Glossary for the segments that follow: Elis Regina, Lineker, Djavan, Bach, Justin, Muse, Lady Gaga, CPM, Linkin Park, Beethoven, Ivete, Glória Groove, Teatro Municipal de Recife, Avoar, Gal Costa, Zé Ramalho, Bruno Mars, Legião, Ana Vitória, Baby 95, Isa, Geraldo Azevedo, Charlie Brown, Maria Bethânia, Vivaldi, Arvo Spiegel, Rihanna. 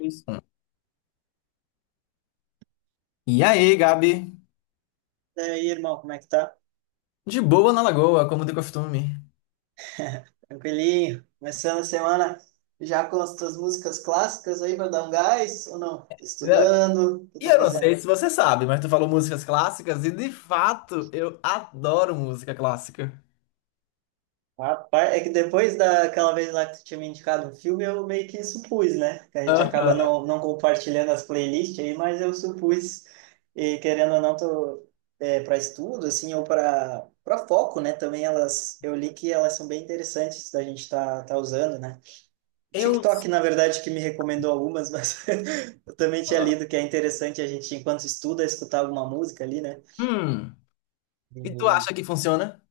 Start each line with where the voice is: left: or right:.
left: Isso. E aí, Gabi?
right: E aí, irmão, como é que tá?
left: De boa na lagoa, como de costume.
right: Tranquilinho? Começando a semana já com as tuas músicas clássicas aí pra dar um gás ou não? Estudando? O que
left: E
right: tá
left: eu não sei
right: fazendo?
left: se você sabe, mas tu falou músicas clássicas e de fato eu adoro música clássica.
right: Rapaz, é que depois daquela vez lá que tu tinha me indicado um filme, eu meio que supus, né? Que a gente acaba
left: Aham.
right: não compartilhando as playlists aí, mas eu supus, e querendo ou não, tô, para estudo, assim, ou para foco, né? Também elas, eu li que elas são bem interessantes da gente tá usando, né?
left: Eu.
right: TikTok, na verdade, que me recomendou algumas, mas eu também tinha lido que é interessante a gente, enquanto estuda, escutar alguma música ali, né?
left: Hum.
right: E,
left: E tu acha que funciona?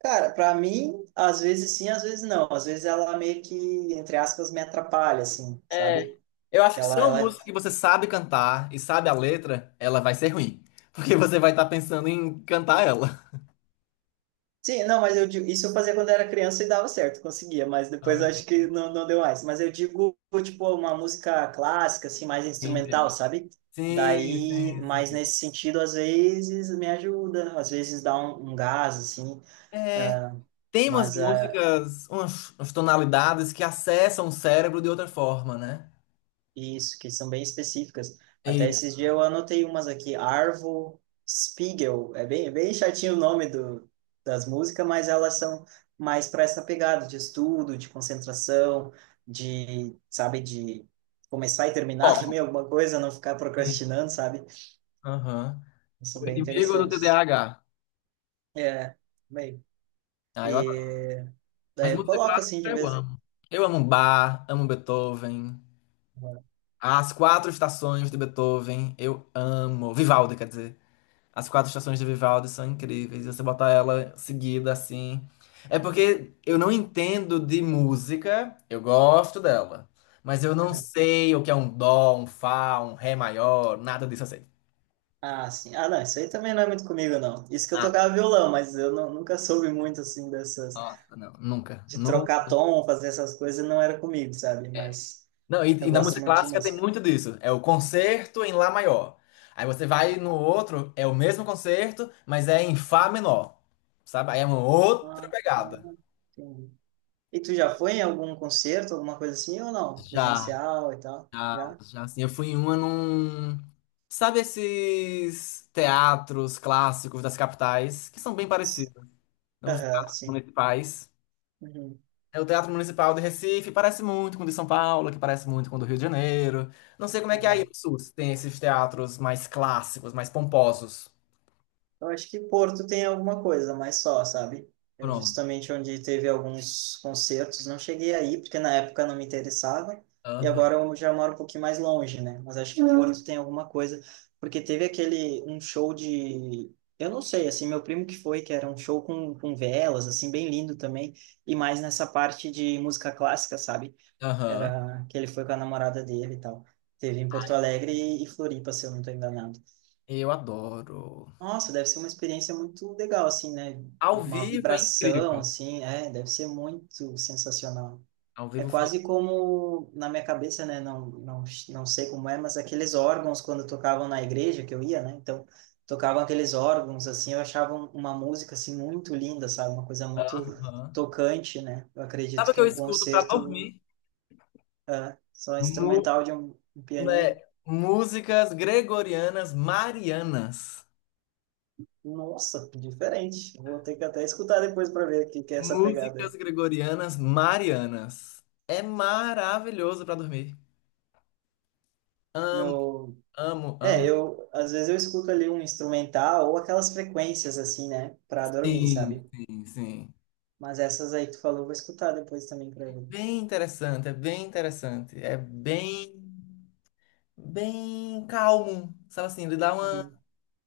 right: cara, para mim, às vezes sim, às vezes não. Às vezes ela meio que, entre aspas, me atrapalha, assim, sabe?
left: É, eu acho que se
right: Ela,
left: é uma
right: ela
left: música que você sabe cantar e sabe a letra, ela vai ser ruim. Porque você vai estar pensando em cantar ela.
right: Sim, não, mas eu digo, isso eu fazia quando era criança e dava certo, conseguia, mas depois eu acho
left: Ah,
right: que não deu mais. Mas eu digo, tipo, uma música clássica, assim, mais instrumental,
left: entendo.
right: sabe?
left: Sim,
right: Daí, mas
left: sim.
right: nesse sentido, às vezes me ajuda, às vezes dá um gás, assim,
left: É,
right: ah,
left: tem umas
right: mas ah,
left: músicas, umas tonalidades que acessam o cérebro de outra forma, né?
right: isso, que são bem específicas. Até
left: Isso.
right: esses dias eu anotei umas aqui. Arvo Spiegel. É bem chatinho o nome do, das músicas, mas elas são mais para essa pegada de estudo, de concentração, de, sabe, de começar e terminar
left: Foco.
right: também alguma coisa, não ficar
left: Sim.
right: procrastinando, sabe?
left: Aham.
right: São
left: O
right: bem
left: inimigo do
right: interessantes.
left: TDAH.
right: É, bem.
left: Ah, eu adoro.
right: E
left: Mas
right: daí eu
left: música
right: coloco
left: clássica
right: assim de
left: eu
right: vez.
left: amo. Eu amo Bach, amo Beethoven. As quatro estações de Beethoven, eu amo. Vivaldi, quer dizer. As quatro estações de Vivaldi são incríveis. Você botar ela seguida assim. É porque eu não entendo de música, eu gosto dela. Mas eu não sei o que é um dó, um fá, um ré maior, nada disso eu sei.
right: Ah, sim. Ah, não, isso aí também não é muito comigo, não. Isso que eu
left: Ah,
right: tocava violão, mas eu nunca soube muito, assim, dessas
left: nossa, não, nunca,
right: de
left: nunca.
right: trocar tom, fazer essas coisas, não era comigo, sabe? Mas
left: Não, e,
right: eu
left: e na
right: gosto
left: música
right: muito de
left: clássica tem
right: música.
left: muito disso. É o concerto em Lá maior. Aí você vai no outro, é o mesmo concerto, mas é em Fá menor. Sabe? Aí é uma outra
right: Ah, ah,
left: pegada.
right: Entendi. E tu já foi em algum concerto, alguma coisa assim, ou não?
left: Já.
right: Presencial e tal?
left: Já,
right: Já?
left: já assim, eu fui em uma num. Sabe esses teatros clássicos das capitais, que são bem parecidos, né? Os
right: Aham,
left: teatros
right: sim.
left: municipais?
right: Uhum,
left: É o Teatro Municipal de Recife, parece muito com o de São Paulo, que parece muito com o do Rio de Janeiro. Não sei como é que é aí
right: aham.
left: no Sul, se tem esses teatros mais clássicos, mais pomposos.
right: Eu acho que Porto tem alguma coisa, mas só, sabe? É
left: Pronto.
right: justamente onde teve alguns concertos. Não cheguei aí, porque na época não me interessava. E
left: Aham,
right: agora eu já moro um pouquinho mais longe, né? Mas acho que Porto tem alguma coisa. Porque teve aquele, um show de… Eu não sei, assim, meu primo que foi, que era um show com velas, assim, bem lindo também. E mais nessa parte de música clássica, sabe?
left: aham.
right: Era que ele foi com a namorada dele e tal. Teve em Porto Alegre e Floripa, se eu não estou enganado.
left: Eu adoro.
right: Nossa, deve ser uma experiência muito legal, assim, né?
left: Ao
right: Uma
left: vivo é
right: vibração,
left: incrível.
right: assim, é, deve ser muito sensacional.
left: Ao
right: É
left: vivo foi.
right: quase como, na minha cabeça, né? Não, não sei como é, mas aqueles órgãos quando tocavam na igreja que eu ia, né? Então, tocavam aqueles órgãos, assim, eu achava uma música, assim, muito linda, sabe? Uma coisa muito
left: Aham.
right: tocante, né? Eu
left: Sabe
right: acredito
left: o que
right: que
left: eu
right: um
left: escuto pra
right: concerto
left: dormir?
right: só instrumental de um
left: Né?
right: pianinho,
left: Músicas gregorianas marianas.
right: nossa, diferente. Vou ter que até escutar depois para ver o que que é essa pegada aí.
left: Músicas gregorianas marianas. É maravilhoso para dormir.
right: Meu,
left: Amo,
right: é,
left: amo.
right: eu às vezes eu escuto ali um instrumental ou aquelas frequências assim, né, para dormir,
left: Sim,
right: sabe?
left: sim, sim.
right: Mas essas aí que tu falou, eu vou escutar depois também para ver.
left: Bem interessante, é bem interessante. É bem, bem calmo. Sabe assim, ele dá
right: Uhum.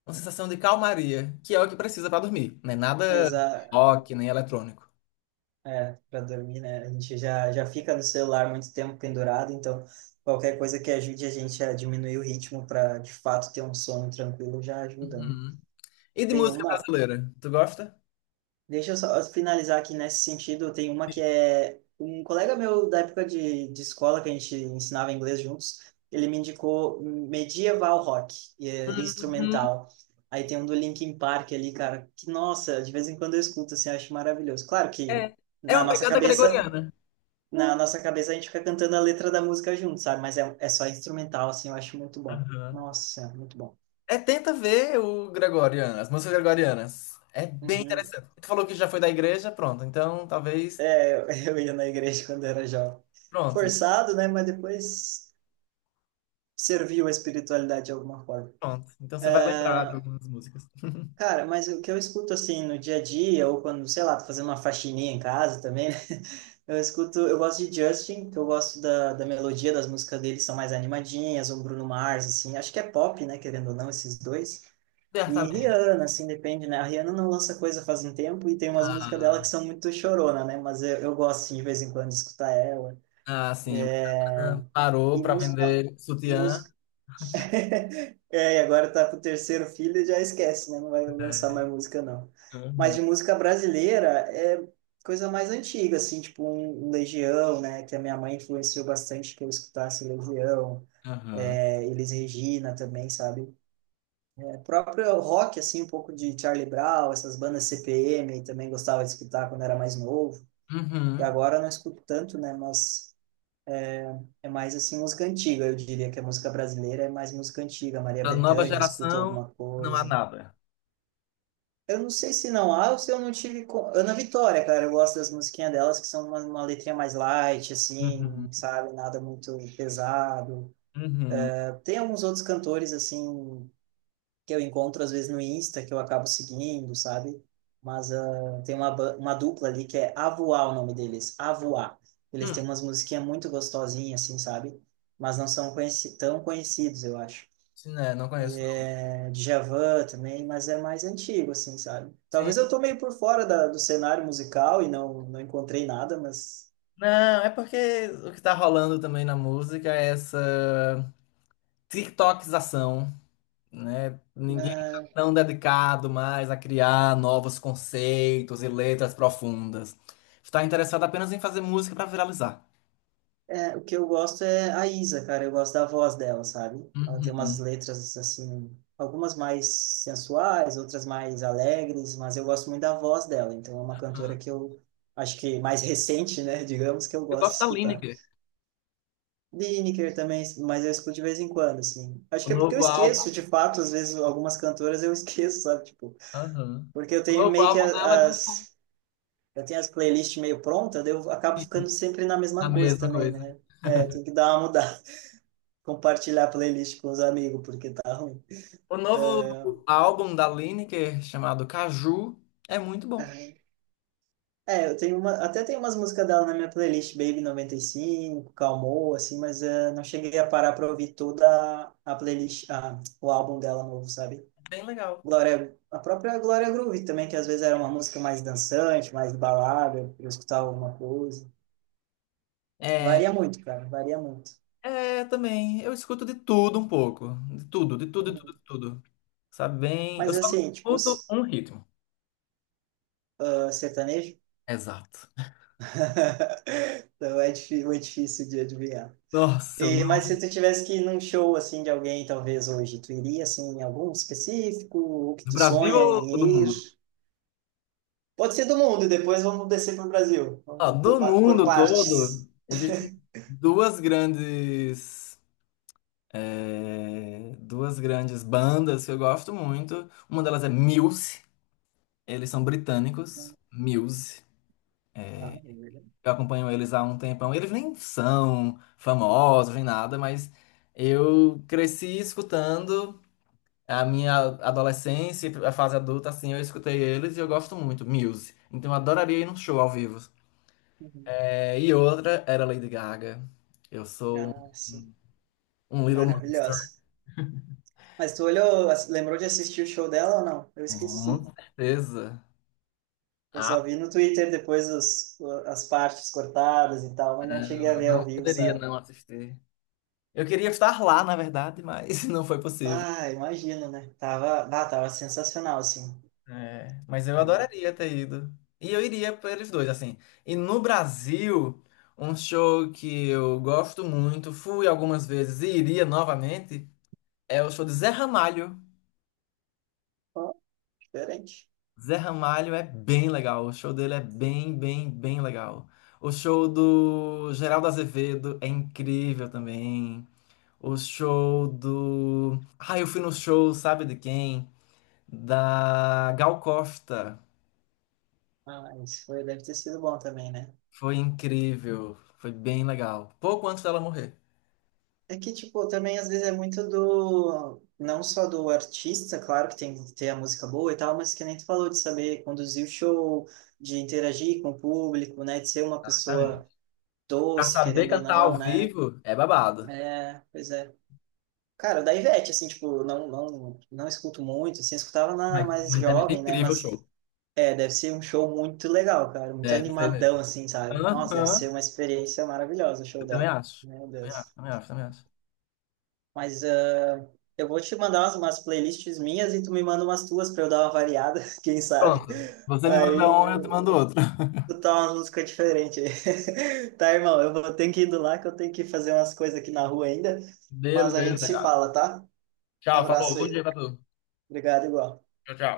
left: uma sensação de calmaria, que é o que precisa para dormir. Não é nada
right: Exa
left: rock, nem eletrônico.
right: é, para dormir, né? A gente já fica no celular muito tempo pendurado, então qualquer coisa que ajude a gente a diminuir o ritmo para de fato ter um sono tranquilo já ajuda, né?
left: Uhum. E de
right: Tem
left: música
right: uma.
left: brasileira? Tu gosta?
right: Deixa eu só finalizar aqui nesse sentido. Tem uma que é um colega meu da época de escola, que a gente ensinava inglês juntos, ele me indicou Medieval Rock, e é
left: Uhum.
right: instrumental. Aí tem um do Linkin Park ali, cara, que nossa, de vez em quando eu escuto, assim, acho maravilhoso. Claro que
left: É. É
right: na
left: uma
right: nossa
left: pegada
right: cabeça,
left: gregoriana.
right: na nossa cabeça a gente fica cantando a letra da música junto, sabe? Mas é só instrumental, assim, eu acho muito bom.
left: Aham.
right: Nossa, muito bom.
left: É, tenta ver o Gregoriano, as músicas gregorianas. É bem
right: Uhum.
left: interessante. Tu falou que já foi da igreja, pronto. Então, talvez.
right: Eu eu ia na igreja quando era jovem.
left: Pronto, então,
right: Forçado, né? Mas depois serviu a espiritualidade de alguma forma.
left: pronto. Então você vai lembrar de algumas músicas.
right: Cara, mas o que eu escuto assim no dia a dia, ou quando, sei lá, tô fazendo uma faxininha em casa também, né? Eu escuto, eu gosto de Justin, que eu gosto da, da melodia das músicas dele, são mais animadinhas, ou Bruno Mars, assim, acho que é pop, né, querendo ou não, esses dois. E
left: Certamente.
right: Rihanna, assim, depende, né? A Rihanna não lança coisa faz um tempo e tem umas músicas dela
left: Ah,
right: que são muito chorona, né? Mas eu gosto, assim, de vez em quando, de escutar ela.
left: ah, sim. Rihanna parou
right: E
left: para
right: música,
left: vender sutiã.
right: música é, e agora tá pro terceiro filho e já esquece, né? Não vai lançar
left: É.
right: mais música, não. Mas
left: Aham.
right: de música brasileira é coisa mais antiga, assim, tipo um Legião, né? Que a minha mãe influenciou bastante que eu escutasse Legião,
left: Aham.
right: é, Elis Regina também, sabe? É, próprio rock, assim, um pouco de Charlie Brown, essas bandas CPM, também gostava de escutar quando era mais novo. E
left: Uhum.
right: agora eu não escuto tanto, né? Mas é mais, assim, música antiga, eu diria que a música brasileira é mais música antiga. Maria
left: Da nova
right: Bethânia, escuta
left: geração,
right: alguma
left: não há
right: coisa.
left: nada.
right: Eu não sei se não há ou se eu não tive. Ana Vitória, cara, eu gosto das musiquinhas delas, que são uma letrinha mais light,
left: Uhum.
right: assim, sabe? Nada muito pesado.
left: Uhum.
right: Tem alguns outros cantores, assim, que eu encontro às vezes no Insta, que eu acabo seguindo, sabe? Tem uma, uma dupla ali que é Avoar, o nome deles, Avoar. Eles
left: Hum.
right: têm umas musiquinhas muito gostosinhas, assim, sabe? Mas não são conheci tão conhecidos, eu acho.
left: Sim, né? Não conheço, não.
right: É, Djavan também, mas é mais antigo, assim, sabe?
left: Sim.
right: Talvez eu tô meio por fora da, do cenário musical e não encontrei nada, mas
left: Não, é porque o que tá rolando também na música é essa. TikTokização, né? Ninguém tá
right: é,
left: tão dedicado mais a criar novos conceitos e letras profundas. Está interessado apenas em fazer música para viralizar.
right: o que eu gosto é a Isa, cara, eu gosto da voz dela, sabe? Ela tem umas
left: Uhum.
right: letras, assim, algumas mais sensuais, outras mais alegres, mas eu gosto muito da voz dela, então é uma cantora
left: Aham.
right: que eu acho que mais recente, né, digamos, que eu
left: Eu
right: gosto de
left: gosto da
right: escutar.
left: Lineker.
right: Lineker também, mas eu escuto de vez em quando, assim. Acho
left: O
right: que é porque eu
left: novo álbum.
right: esqueço, de fato, às vezes algumas cantoras eu esqueço, sabe? Tipo,
left: Aham.
right: porque eu
left: O
right: tenho
left: novo
right: meio que
left: álbum dela é muito bom.
right: eu tenho as playlists meio prontas, daí eu acabo ficando sempre na
left: A
right: mesma coisa
left: mesma
right: também,
left: coisa.
right: né? É, tem que dar uma mudada, compartilhar a playlist com os amigos, porque tá ruim.
left: O novo álbum da Lineker, chamado Caju, é muito bom.
right: Aham. É, eu tenho uma, até tem umas músicas dela na minha playlist, Baby 95, Calmou, assim, mas não cheguei a parar pra ouvir toda a playlist, ah, o álbum dela novo, sabe?
left: É bem legal.
right: Glória, a própria Glória Groove também, que às vezes era uma música mais dançante, mais balada, pra eu escutar alguma coisa.
left: É,
right: Varia muito, cara, varia muito.
left: é também. Eu escuto de tudo um pouco. De tudo, de tudo, de tudo, de tudo. Sabe bem? Eu
right: Mas
left: só não
right: assim, tipo,
left: escuto um ritmo.
right: sertanejo?
left: Exato.
right: Então é difícil de adivinhar.
left: Nossa, eu
right: E, mas
left: não.
right: se tu tivesse que ir num show assim de alguém, talvez hoje, tu iria assim em algum específico, o que
left: Do
right: tu
left: Brasil
right: sonha
left: ou do
right: em ir?
left: mundo?
right: Pode ser do mundo, depois vamos descer para o Brasil.
left: Ah,
right: Vamos
left: do
right: por
left: mundo todo,
right: partes.
left: existem duas grandes. É, duas grandes bandas que eu gosto muito. Uma delas é Muse. Eles são britânicos. Muse.
right: Ah, beleza.
left: Eu acompanho eles há um tempão. Eles nem são famosos, nem nada, mas eu cresci escutando. A minha adolescência, e a fase adulta, assim, eu escutei eles e eu gosto muito, Muse. Então eu adoraria ir num show ao vivo.
right: Uhum.
left: É, e outra era Lady Gaga. Eu sou
right: Ah, sim.
left: um, um Little Monster.
right: Maravilhosa. Mas tu olhou, lembrou de assistir o show dela ou não? Eu esqueci.
left: Com certeza.
right: Eu
left: Ah,
right: só vi no Twitter depois os, as partes cortadas e tal, mas não cheguei
left: não,
right: a
left: eu
right: ver ao
left: não
right: vivo,
left: poderia
right: sabe?
left: não assistir. Eu queria estar lá, na verdade, mas não foi possível.
right: Ah, imagino, né? Tava, bah, tava sensacional, assim.
left: É, mas eu
right: Hum.
left: adoraria ter ido. E eu iria para eles dois, assim. E no Brasil, um show que eu gosto muito, fui algumas vezes e iria novamente. É o show de Zé Ramalho.
right: Ó, diferente.
left: Zé Ramalho é bem legal. O show dele é bem, bem, bem legal. O show do Geraldo Azevedo é incrível também. O show do. Ah, eu fui no show, sabe de quem? Da Gal Costa.
right: Ah, isso foi, deve ter sido bom também, né?
left: Foi incrível. Foi bem legal. Pouco antes dela morrer.
right: É que, tipo, também às vezes é muito do… Não só do artista, claro que tem que ter a música boa e tal, mas que nem tu falou de saber conduzir o show, de interagir com o público, né? De ser uma
left: Exatamente.
right: pessoa
left: Pra
right: doce,
left: saber
right: querendo ou
left: cantar ao
right: não, né?
left: vivo é babado.
right: É, pois é. Cara, da Ivete, assim, tipo, não escuto muito, assim, escutava na mais
left: Mas deve ser
right: jovem, né?
left: incrível o
right: Mas
left: show.
right: é, deve ser um show muito legal, cara, muito
left: Deve ser
right: animadão,
left: mesmo.
right: assim, sabe? Nossa, deve ser
left: Aham.
right: uma experiência maravilhosa o show
left: Eu também
right: dela.
left: acho.
right: Meu
left: Também acho,
right: Deus.
left: também acho, também acho.
right: Mas ah, eu vou te mandar umas, umas playlists minhas e tu me manda umas tuas pra eu dar uma variada, quem sabe?
left: Pronto. Você me manda
right: Aí
left: um, eu te mando outro.
right: eu tá umas músicas diferentes aí. Tá, irmão, eu vou ter que ir do lá que eu tenho que fazer umas coisas aqui na rua ainda, mas a gente
left: Beleza,
right: se
left: cara.
right: fala, tá? Um
left: Tchau, falou.
right: abraço
left: Bom dia
right: aí.
left: pra tu.
right: Obrigado, igual.
left: Tchau, tchau.